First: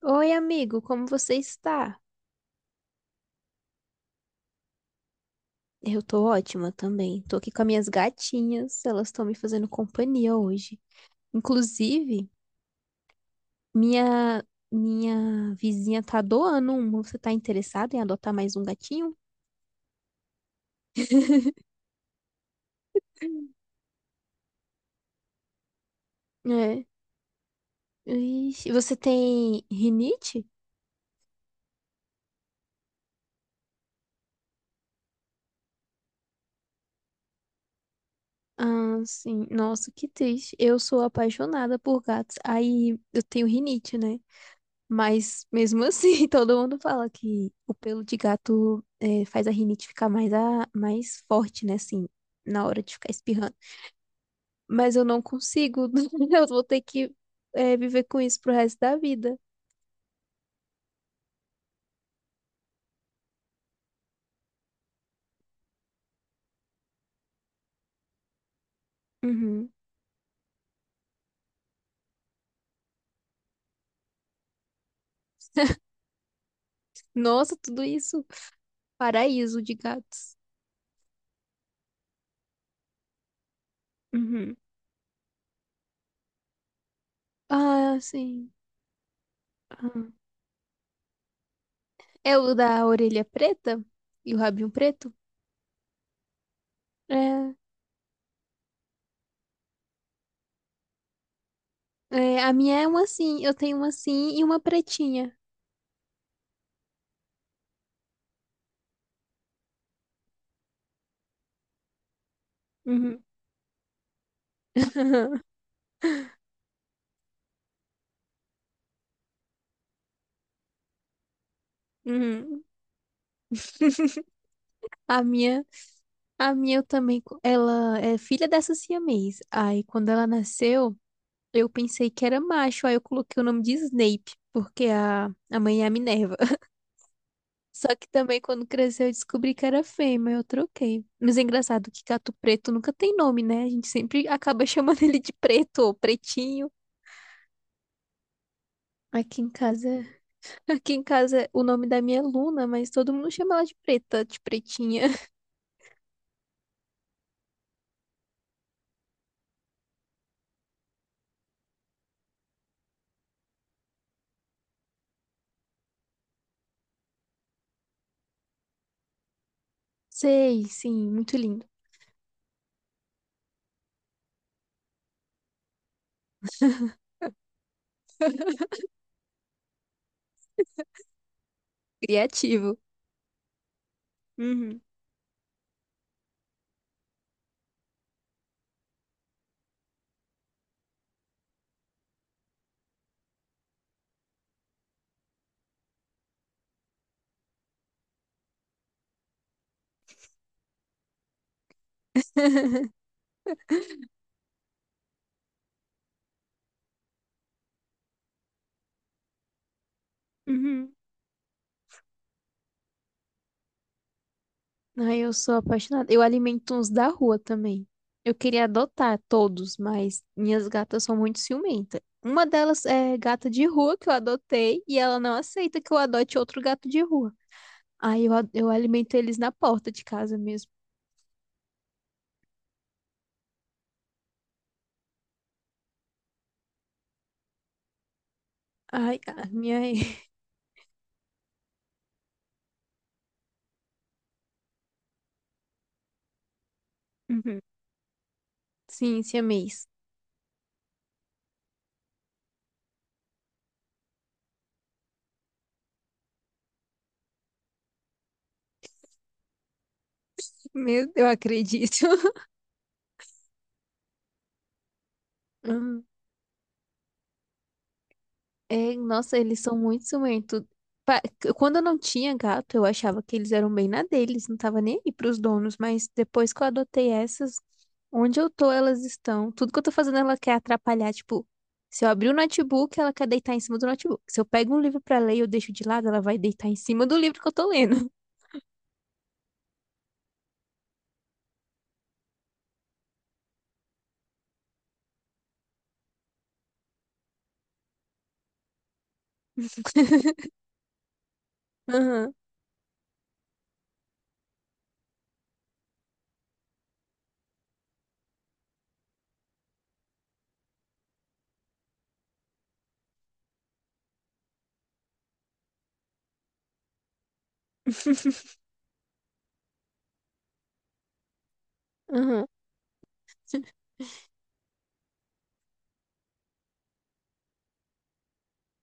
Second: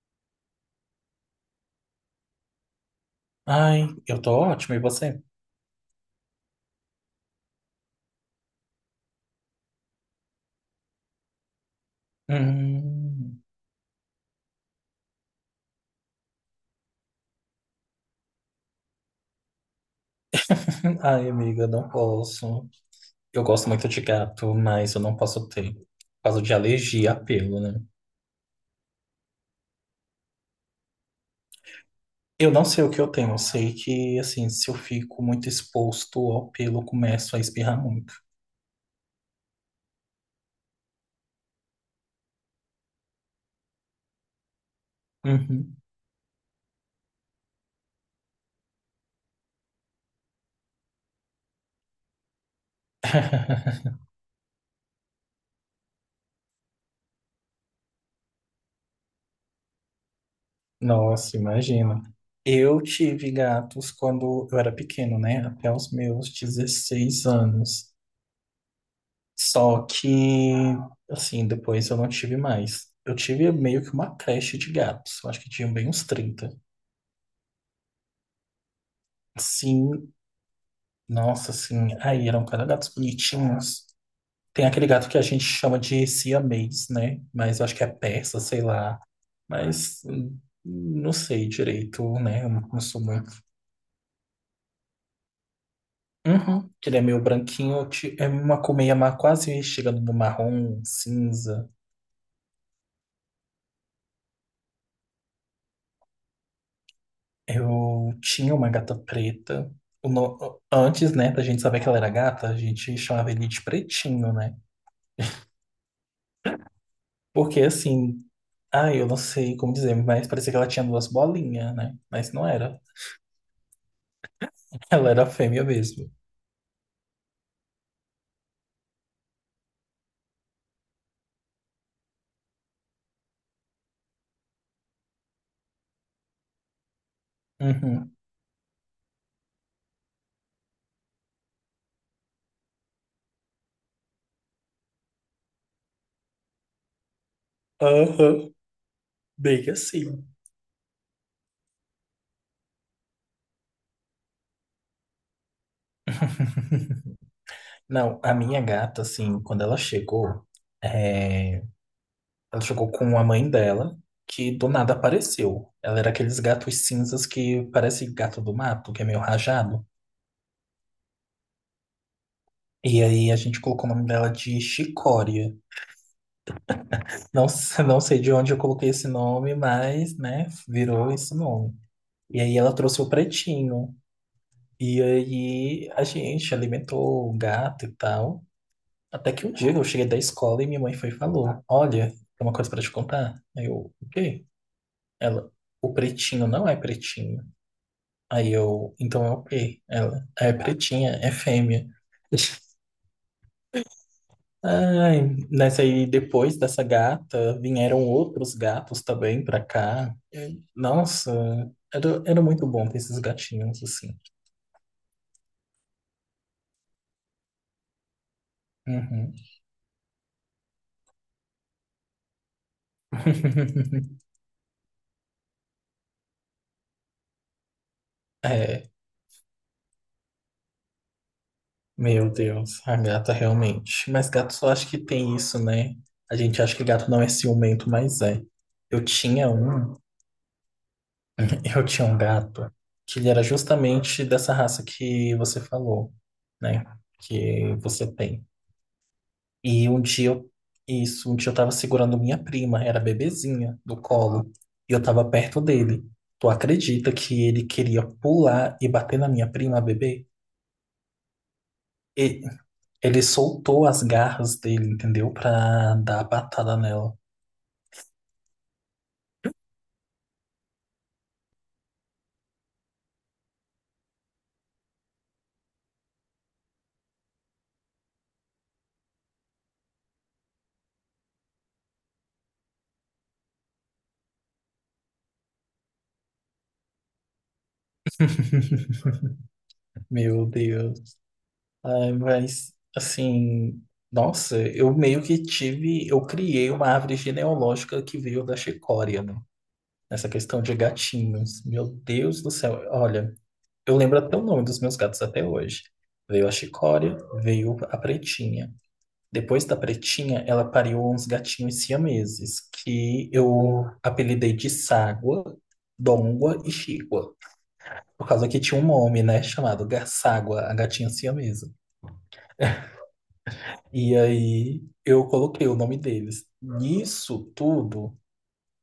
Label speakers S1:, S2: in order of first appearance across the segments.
S1: Oi, amigo, como você está?
S2: Ai, eu tô ótimo e você?
S1: Eu tô ótima também. Tô aqui com as minhas gatinhas, elas estão me fazendo companhia hoje. Inclusive,
S2: Hum.
S1: minha minha vizinha tá doando uma. Você tá interessado em adotar mais um gatinho?
S2: Ai, amiga, não posso. Eu gosto muito de gato, mas eu não posso ter. Por causa de
S1: É.
S2: alergia a pelo, né?
S1: Ixi, você tem rinite?
S2: Eu não sei o que eu tenho. Eu sei que, assim, se eu fico muito exposto ao pelo, eu começo a espirrar muito.
S1: Ah, sim. Nossa, que triste. Eu sou apaixonada por gatos. Aí eu tenho rinite, né? Mas
S2: Uhum.
S1: mesmo assim, todo mundo fala que o pelo de gato é, faz a rinite ficar mais, mais forte, né? Assim, na hora de ficar espirrando. Mas eu não consigo. Eu vou ter que viver com isso pro resto da vida.
S2: Nossa, imagina. Eu tive gatos quando eu era pequeno, né? Até os meus 16 anos.
S1: Uhum.
S2: Só que, assim, depois eu não tive mais. Eu tive meio que uma creche de gatos. Eu acho que tinha bem uns 30.
S1: Nossa, tudo isso. Paraíso de
S2: Sim,
S1: gatos.
S2: nossa, assim. Aí eram cada gatos bonitinhos.
S1: Uhum.
S2: Tem aquele gato que a gente chama de siamês, né? Mas eu acho que é
S1: Ah,
S2: persa,
S1: sim.
S2: sei lá. Mas
S1: Aham.
S2: não sei direito,
S1: É
S2: né? Eu
S1: o
S2: não
S1: da
S2: sou
S1: orelha
S2: muito.
S1: preta e o rabinho preto?
S2: Uhum, que ele é meio
S1: É.
S2: branquinho. É uma colmeia quase chegando no marrom, cinza.
S1: É, a minha é uma assim. Eu tenho uma assim e uma pretinha.
S2: Eu tinha uma gata preta. O no- Antes, né, da gente saber que ela era gata, a gente
S1: Uhum.
S2: chamava ele de pretinho, né? Porque assim, ah, eu não sei como dizer, mas parecia que ela tinha duas bolinhas, né? Mas não
S1: Uhum.
S2: era. Ela
S1: A
S2: era
S1: minha.
S2: fêmea mesmo.
S1: A minha eu também, ela é filha dessa siamês. Aí quando ela nasceu, eu pensei que era macho, aí eu coloquei o nome de Snape, porque a mãe é a Minerva. Só que
S2: Uhum.
S1: também quando cresceu eu descobri que era fêmea, eu troquei. Mas é engraçado que gato preto nunca tem nome, né? A gente sempre acaba chamando ele de preto ou pretinho.
S2: Aham.
S1: Aqui em
S2: Bem
S1: casa,
S2: assim.
S1: aqui em casa o nome da minha é Luna, mas todo mundo chama ela de preta, de pretinha.
S2: Não, a minha gata, assim, quando ela chegou, é, ela chegou com a mãe dela, que do nada apareceu. Ela era aqueles gatos cinzas que parece gato do mato, que é meio rajado.
S1: Sei, sim, muito lindo.
S2: E aí a gente colocou o nome dela de Chicória. Não, não sei de onde eu coloquei esse nome, mas, né, virou esse nome. E aí ela
S1: Criativo.
S2: trouxe o pretinho.
S1: Uhum.
S2: E aí a gente alimentou o gato e tal. Até que um dia eu cheguei da escola e minha mãe foi e falou: olha, tem uma coisa pra te contar. Aí eu, o quê? Ela, o pretinho não é pretinho. Aí eu, então é o quê? Ela, é pretinha, é fêmea. Ai, nessa aí, depois dessa gata, vieram outros gatos também pra cá. E,
S1: Uhum.
S2: nossa, era muito bom ter esses gatinhos assim.
S1: Ai, eu sou apaixonada. Eu alimento uns da rua também. Eu queria adotar
S2: Uhum.
S1: todos, mas minhas gatas são muito ciumentas. Uma delas é gata de rua que eu adotei e ela não aceita que eu adote outro gato de rua. Aí eu, eu
S2: É,
S1: alimento eles na porta de casa mesmo.
S2: meu Deus, a gata realmente. Mas gato só acho que tem isso, né? A gente acha que gato não é ciumento, mas é. Eu
S1: Ai, a
S2: tinha
S1: minha.
S2: um, eu tinha um gato que ele era justamente dessa raça que você falou, né?
S1: Uhum.
S2: Que você tem.
S1: Sim, siamês.
S2: E um dia eu, isso, um dia eu tava segurando minha prima, era bebezinha, do colo, e eu tava perto dele. Tu acredita que ele queria pular e bater na minha prima, a bebê?
S1: Meu, eu acredito.
S2: E ele soltou as garras dele, entendeu? Pra dar a patada nela.
S1: É, nossa, eles são muito ciumentos. Pa- Quando eu não tinha gato, eu achava que eles eram bem na deles, não tava nem aí pros donos, mas depois que eu adotei essas, onde eu tô, elas estão. Tudo que eu tô fazendo, ela quer atrapalhar. Tipo, se eu abrir o notebook, ela quer deitar em cima do notebook. Se eu pego um livro pra ler e eu deixo de lado, ela vai deitar em cima do livro que eu tô lendo.
S2: Meu Deus. Ai, mas, assim, nossa, eu meio que tive, eu criei uma árvore genealógica que veio da Chicória, né? Nessa questão de gatinhos. Meu
S1: Aham,
S2: Deus do céu. Olha. Eu lembro até o nome dos meus gatos até hoje. Veio a Chicória, veio a Pretinha. Depois da Pretinha, ela pariu uns gatinhos siameses, que eu apelidei de Ságua, Dongua e Chigua. Por causa que tinha um nome, né, chamado Ságua, a gatinha siamesa.
S1: aham,
S2: E aí eu coloquei o nome deles. Nisso tudo,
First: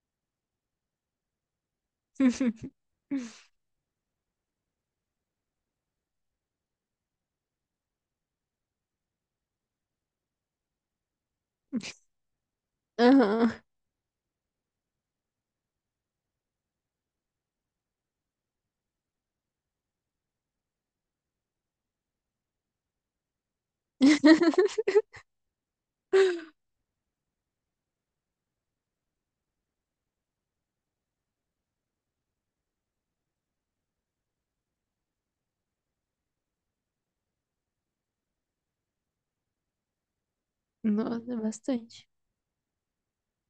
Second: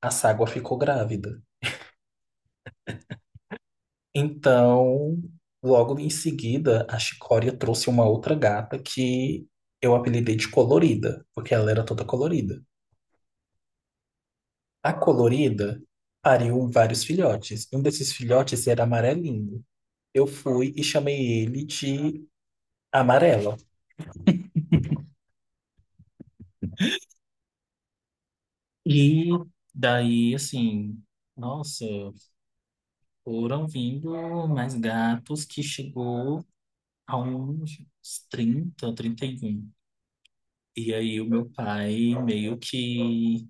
S2: a Ságua ficou grávida. Então, logo em seguida, a Chicória trouxe uma outra gata que eu apelidei de Colorida, porque ela era toda colorida.
S1: aham.
S2: A Colorida pariu vários filhotes. Um desses filhotes era amarelinho. Eu fui e chamei ele de Amarelo. E daí, assim, nossa, foram vindo mais gatos que chegou a uns 30, 31. E aí o
S1: Nossa,
S2: meu
S1: bastante.
S2: pai meio que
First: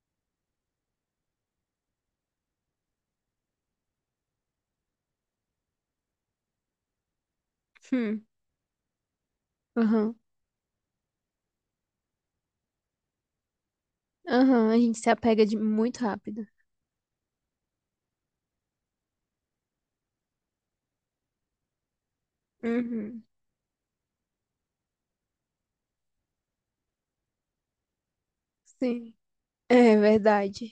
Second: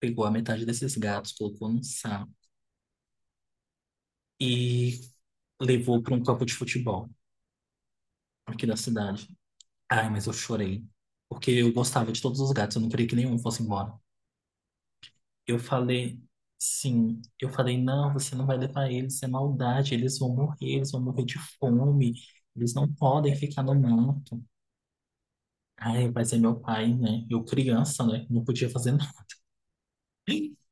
S2: pegou a metade desses gatos, colocou num saco e levou para um campo de futebol
S1: Hum.
S2: aqui da cidade. Ai,
S1: Aham,
S2: mas eu chorei, porque eu gostava de todos os gatos, eu não queria que nenhum fosse embora.
S1: aham. A gente se apega de
S2: Eu
S1: muito
S2: falei,
S1: rápido.
S2: sim, eu falei, não, você não vai levar eles, é maldade, eles vão morrer de fome, eles não
S1: Uhum.
S2: podem ficar no mato. Ai, mas é meu pai, né? Eu criança, né? Não podia fazer
S1: Sim,
S2: nada.
S1: é verdade.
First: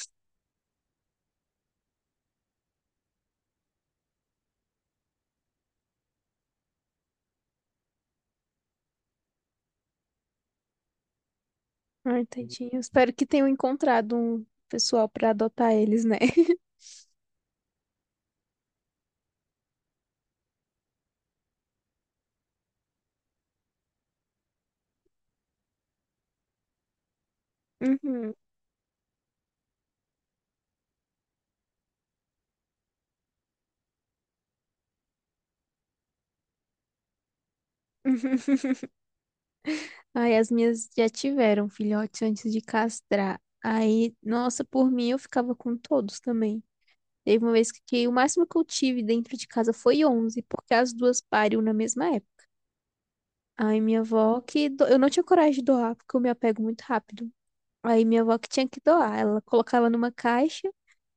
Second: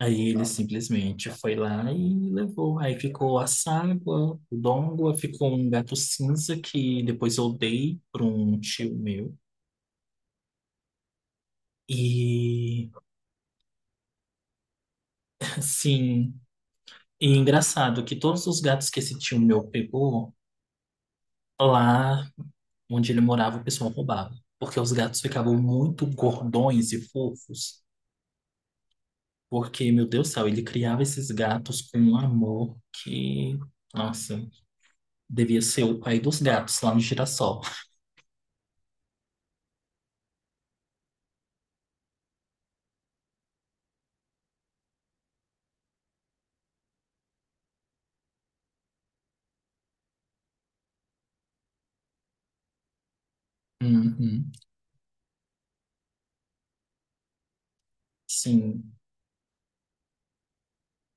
S2: Aí ele simplesmente foi lá e levou. Aí ficou a Ságua, o Dongua, ficou um gato cinza que depois eu dei para um tio meu.
S1: Ai, tadinho.
S2: E
S1: Espero que tenham encontrado um pessoal pra adotar eles, né?
S2: assim, e é engraçado que todos os gatos que esse tio meu pegou, lá onde ele morava, o pessoal roubava. Porque os gatos ficavam muito gordões e fofos.
S1: Uhum.
S2: Porque, meu Deus do céu, ele criava esses gatos com um amor que, nossa, devia ser o pai dos gatos lá no girassol.
S1: Ai, as minhas já tiveram filhotes antes de castrar. Aí, nossa, por mim eu ficava com todos também. Teve uma vez que o máximo que eu tive dentro de casa foi 11 porque as duas pariam na mesma época. Aí minha avó
S2: Uhum.
S1: que eu não tinha coragem de doar, porque eu me apego muito rápido. Aí minha avó que tinha que
S2: Sim,
S1: doar, ela colocava numa caixa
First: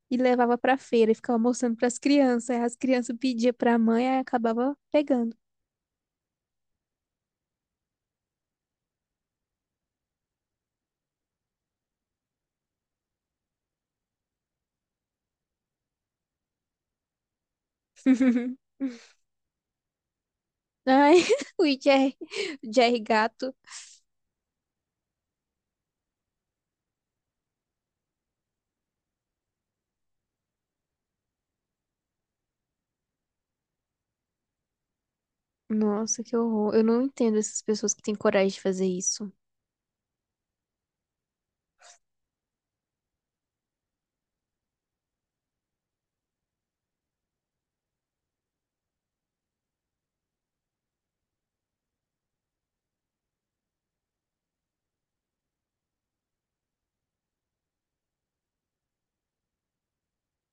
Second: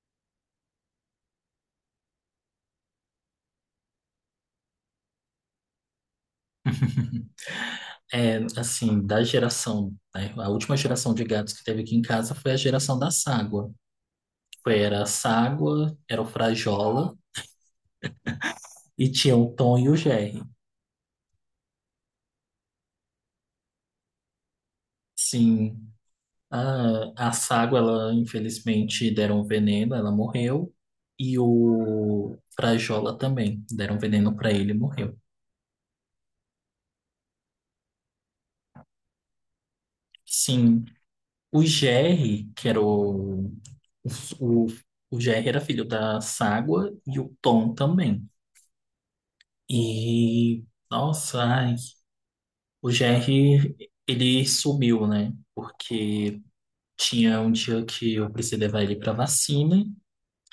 S1: e levava pra feira e ficava mostrando pras crianças. Aí as crianças pediam pra mãe, aí acabava pegando.
S2: é assim, da geração, né? A última geração de gatos que teve aqui em casa foi a geração da Ságua. Era a Ságua, era o Frajola e tinha o Tom e o Jerry.
S1: Ai, o Jerry, o Jerry Gato.
S2: Sim, a Ságua, ela infelizmente deram veneno, ela morreu. E o Frajola também, deram veneno para ele e morreu.
S1: Nossa, que horror. Eu não entendo essas pessoas que têm coragem de fazer isso.
S2: Sim, o Jerry, que era o, o Jerry era filho da Ságua e o Tom também. E, nossa, ai, o GR, ele sumiu, né? Porque tinha um dia que eu precisei levar ele pra vacina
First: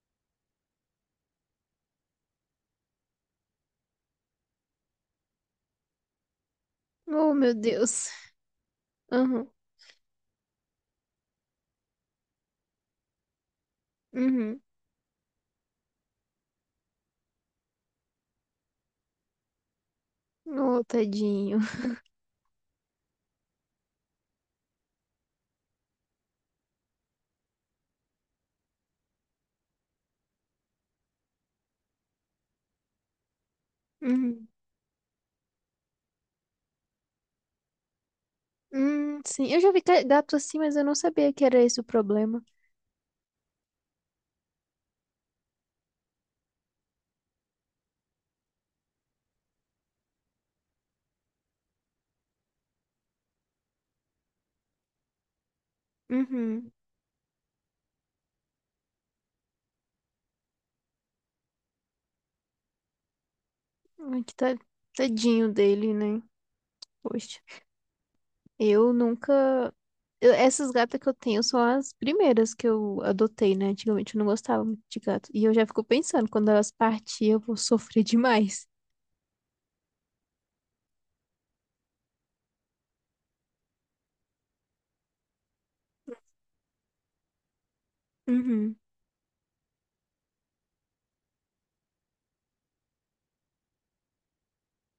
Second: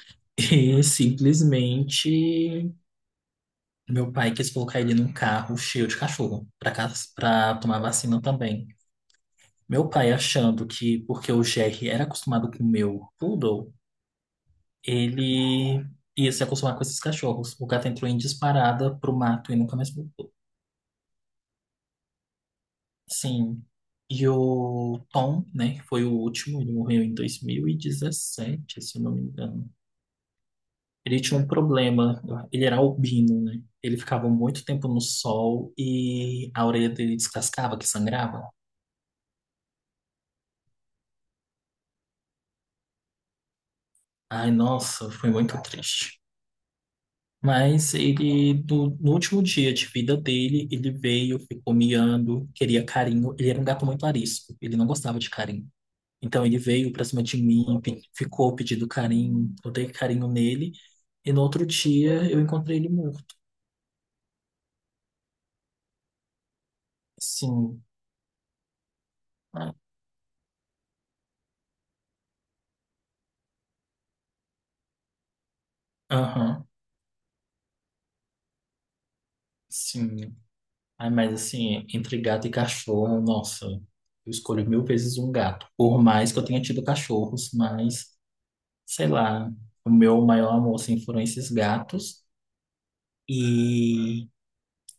S2: e simplesmente meu pai quis colocar ele num carro cheio de cachorro pra
S1: Oh, meu
S2: pra tomar
S1: Deus.
S2: vacina também.
S1: Uhum,
S2: Meu pai achando que, porque o GR era acostumado com o meu poodle,
S1: uhum.
S2: ele ia se acostumar com esses cachorros. O gato entrou em disparada pro mato e nunca mais voltou.
S1: Oh, tadinho.
S2: Sim. E o Tom, né, que foi o último, ele morreu em 2017 se eu não me engano. Ele tinha um problema, ele era albino, né? Ele ficava
S1: Uhum.
S2: muito tempo no sol e a orelha dele descascava, que sangrava.
S1: Sim, eu já vi gato assim, mas eu não sabia que era esse o problema.
S2: Ai, nossa, foi muito triste. Mas ele, no último dia de vida dele, ele veio, ficou miando, queria carinho. Ele era um gato muito arisco, ele não gostava de carinho. Então ele
S1: Uhum.
S2: veio pra cima de mim, ficou pedindo carinho, eu dei carinho nele, e no outro dia eu encontrei ele morto.
S1: Ai, que tadinho dele, né? Poxa,
S2: Sim.
S1: eu nunca
S2: Ah,
S1: eu- essas gatas que eu tenho são as primeiras que eu adotei, né? Antigamente eu não gostava muito de gato. E eu já fico pensando, quando
S2: aham,
S1: elas partirem, eu vou sofrer demais.
S2: sim. Ai, mas assim, entre gato e cachorro, nossa, eu escolho mil vezes um gato. Por mais que eu tenha tido cachorros, mas,
S1: Uhum,
S2: sei lá, o meu maior amor, assim, foram esses gatos. E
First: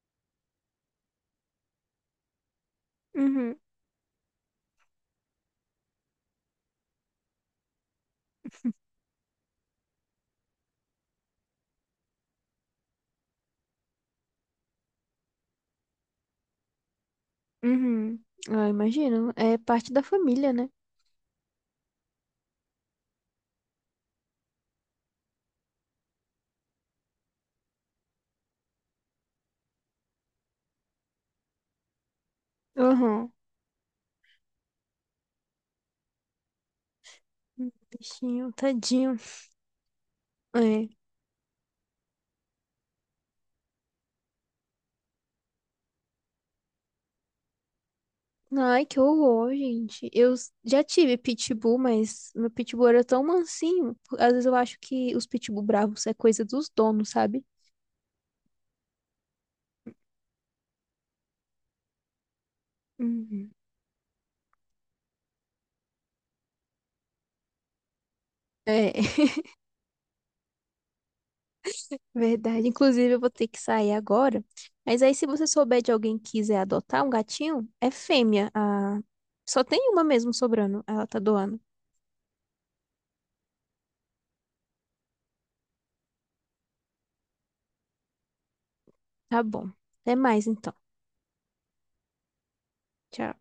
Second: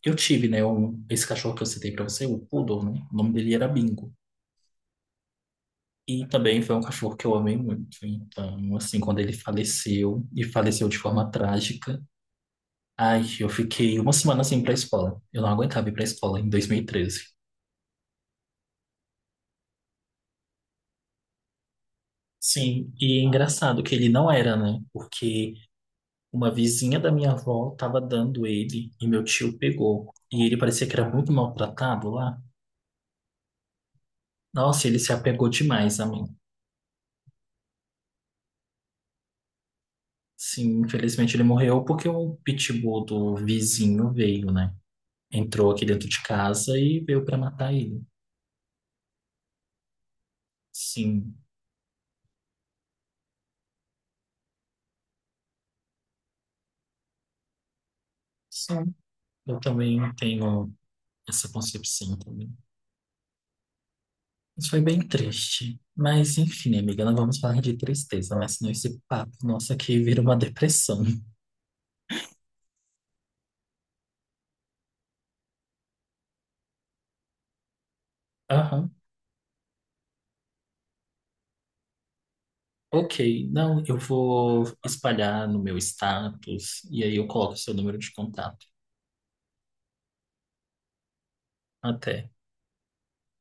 S2: eu tive, né, um, esse cachorro que eu citei pra você, o Poodle, né? O nome dele
S1: uhum,
S2: era Bingo. E também foi um cachorro que eu amei muito. Então, assim, quando ele faleceu, e faleceu de forma trágica, ai, eu fiquei uma semana sem ir pra escola. Eu não aguentava ir pra escola em 2013.
S1: uhum. Ah, imagino. É parte da família, né?
S2: Sim, e é engraçado que ele não era, né? Porque uma vizinha da minha avó tava dando ele e meu tio pegou. E ele parecia que era muito maltratado lá.
S1: Uhum.
S2: Nossa, ele se apegou demais a mim.
S1: Bichinho, tadinho.
S2: Sim,
S1: É.
S2: infelizmente ele morreu porque o pitbull do vizinho veio, né? Entrou aqui dentro de casa e veio para matar ele.
S1: Ai, que horror, gente. Já tive
S2: Sim,
S1: pitbull, mas meu pitbull era tão mansinho. Às vezes eu acho que os pitbull bravos é coisa dos donos, sabe?
S2: sim. Eu também tenho essa concepção também.
S1: Uhum.
S2: Isso foi bem triste. Mas, enfim, amiga, não vamos falar de tristeza, mas senão esse
S1: É.
S2: papo nosso aqui vira uma depressão.
S1: Verdade. Inclusive, eu vou ter que sair agora. Mas aí, se você souber de alguém que quiser adotar um gatinho, é fêmea.
S2: Aham.
S1: A... Só tem uma mesmo sobrando. Ela tá doando.
S2: Ok, não, eu vou espalhar no meu status e aí eu coloco o seu número de contato.
S1: Tá bom. Até mais, então.
S2: Até.
S1: Tchau.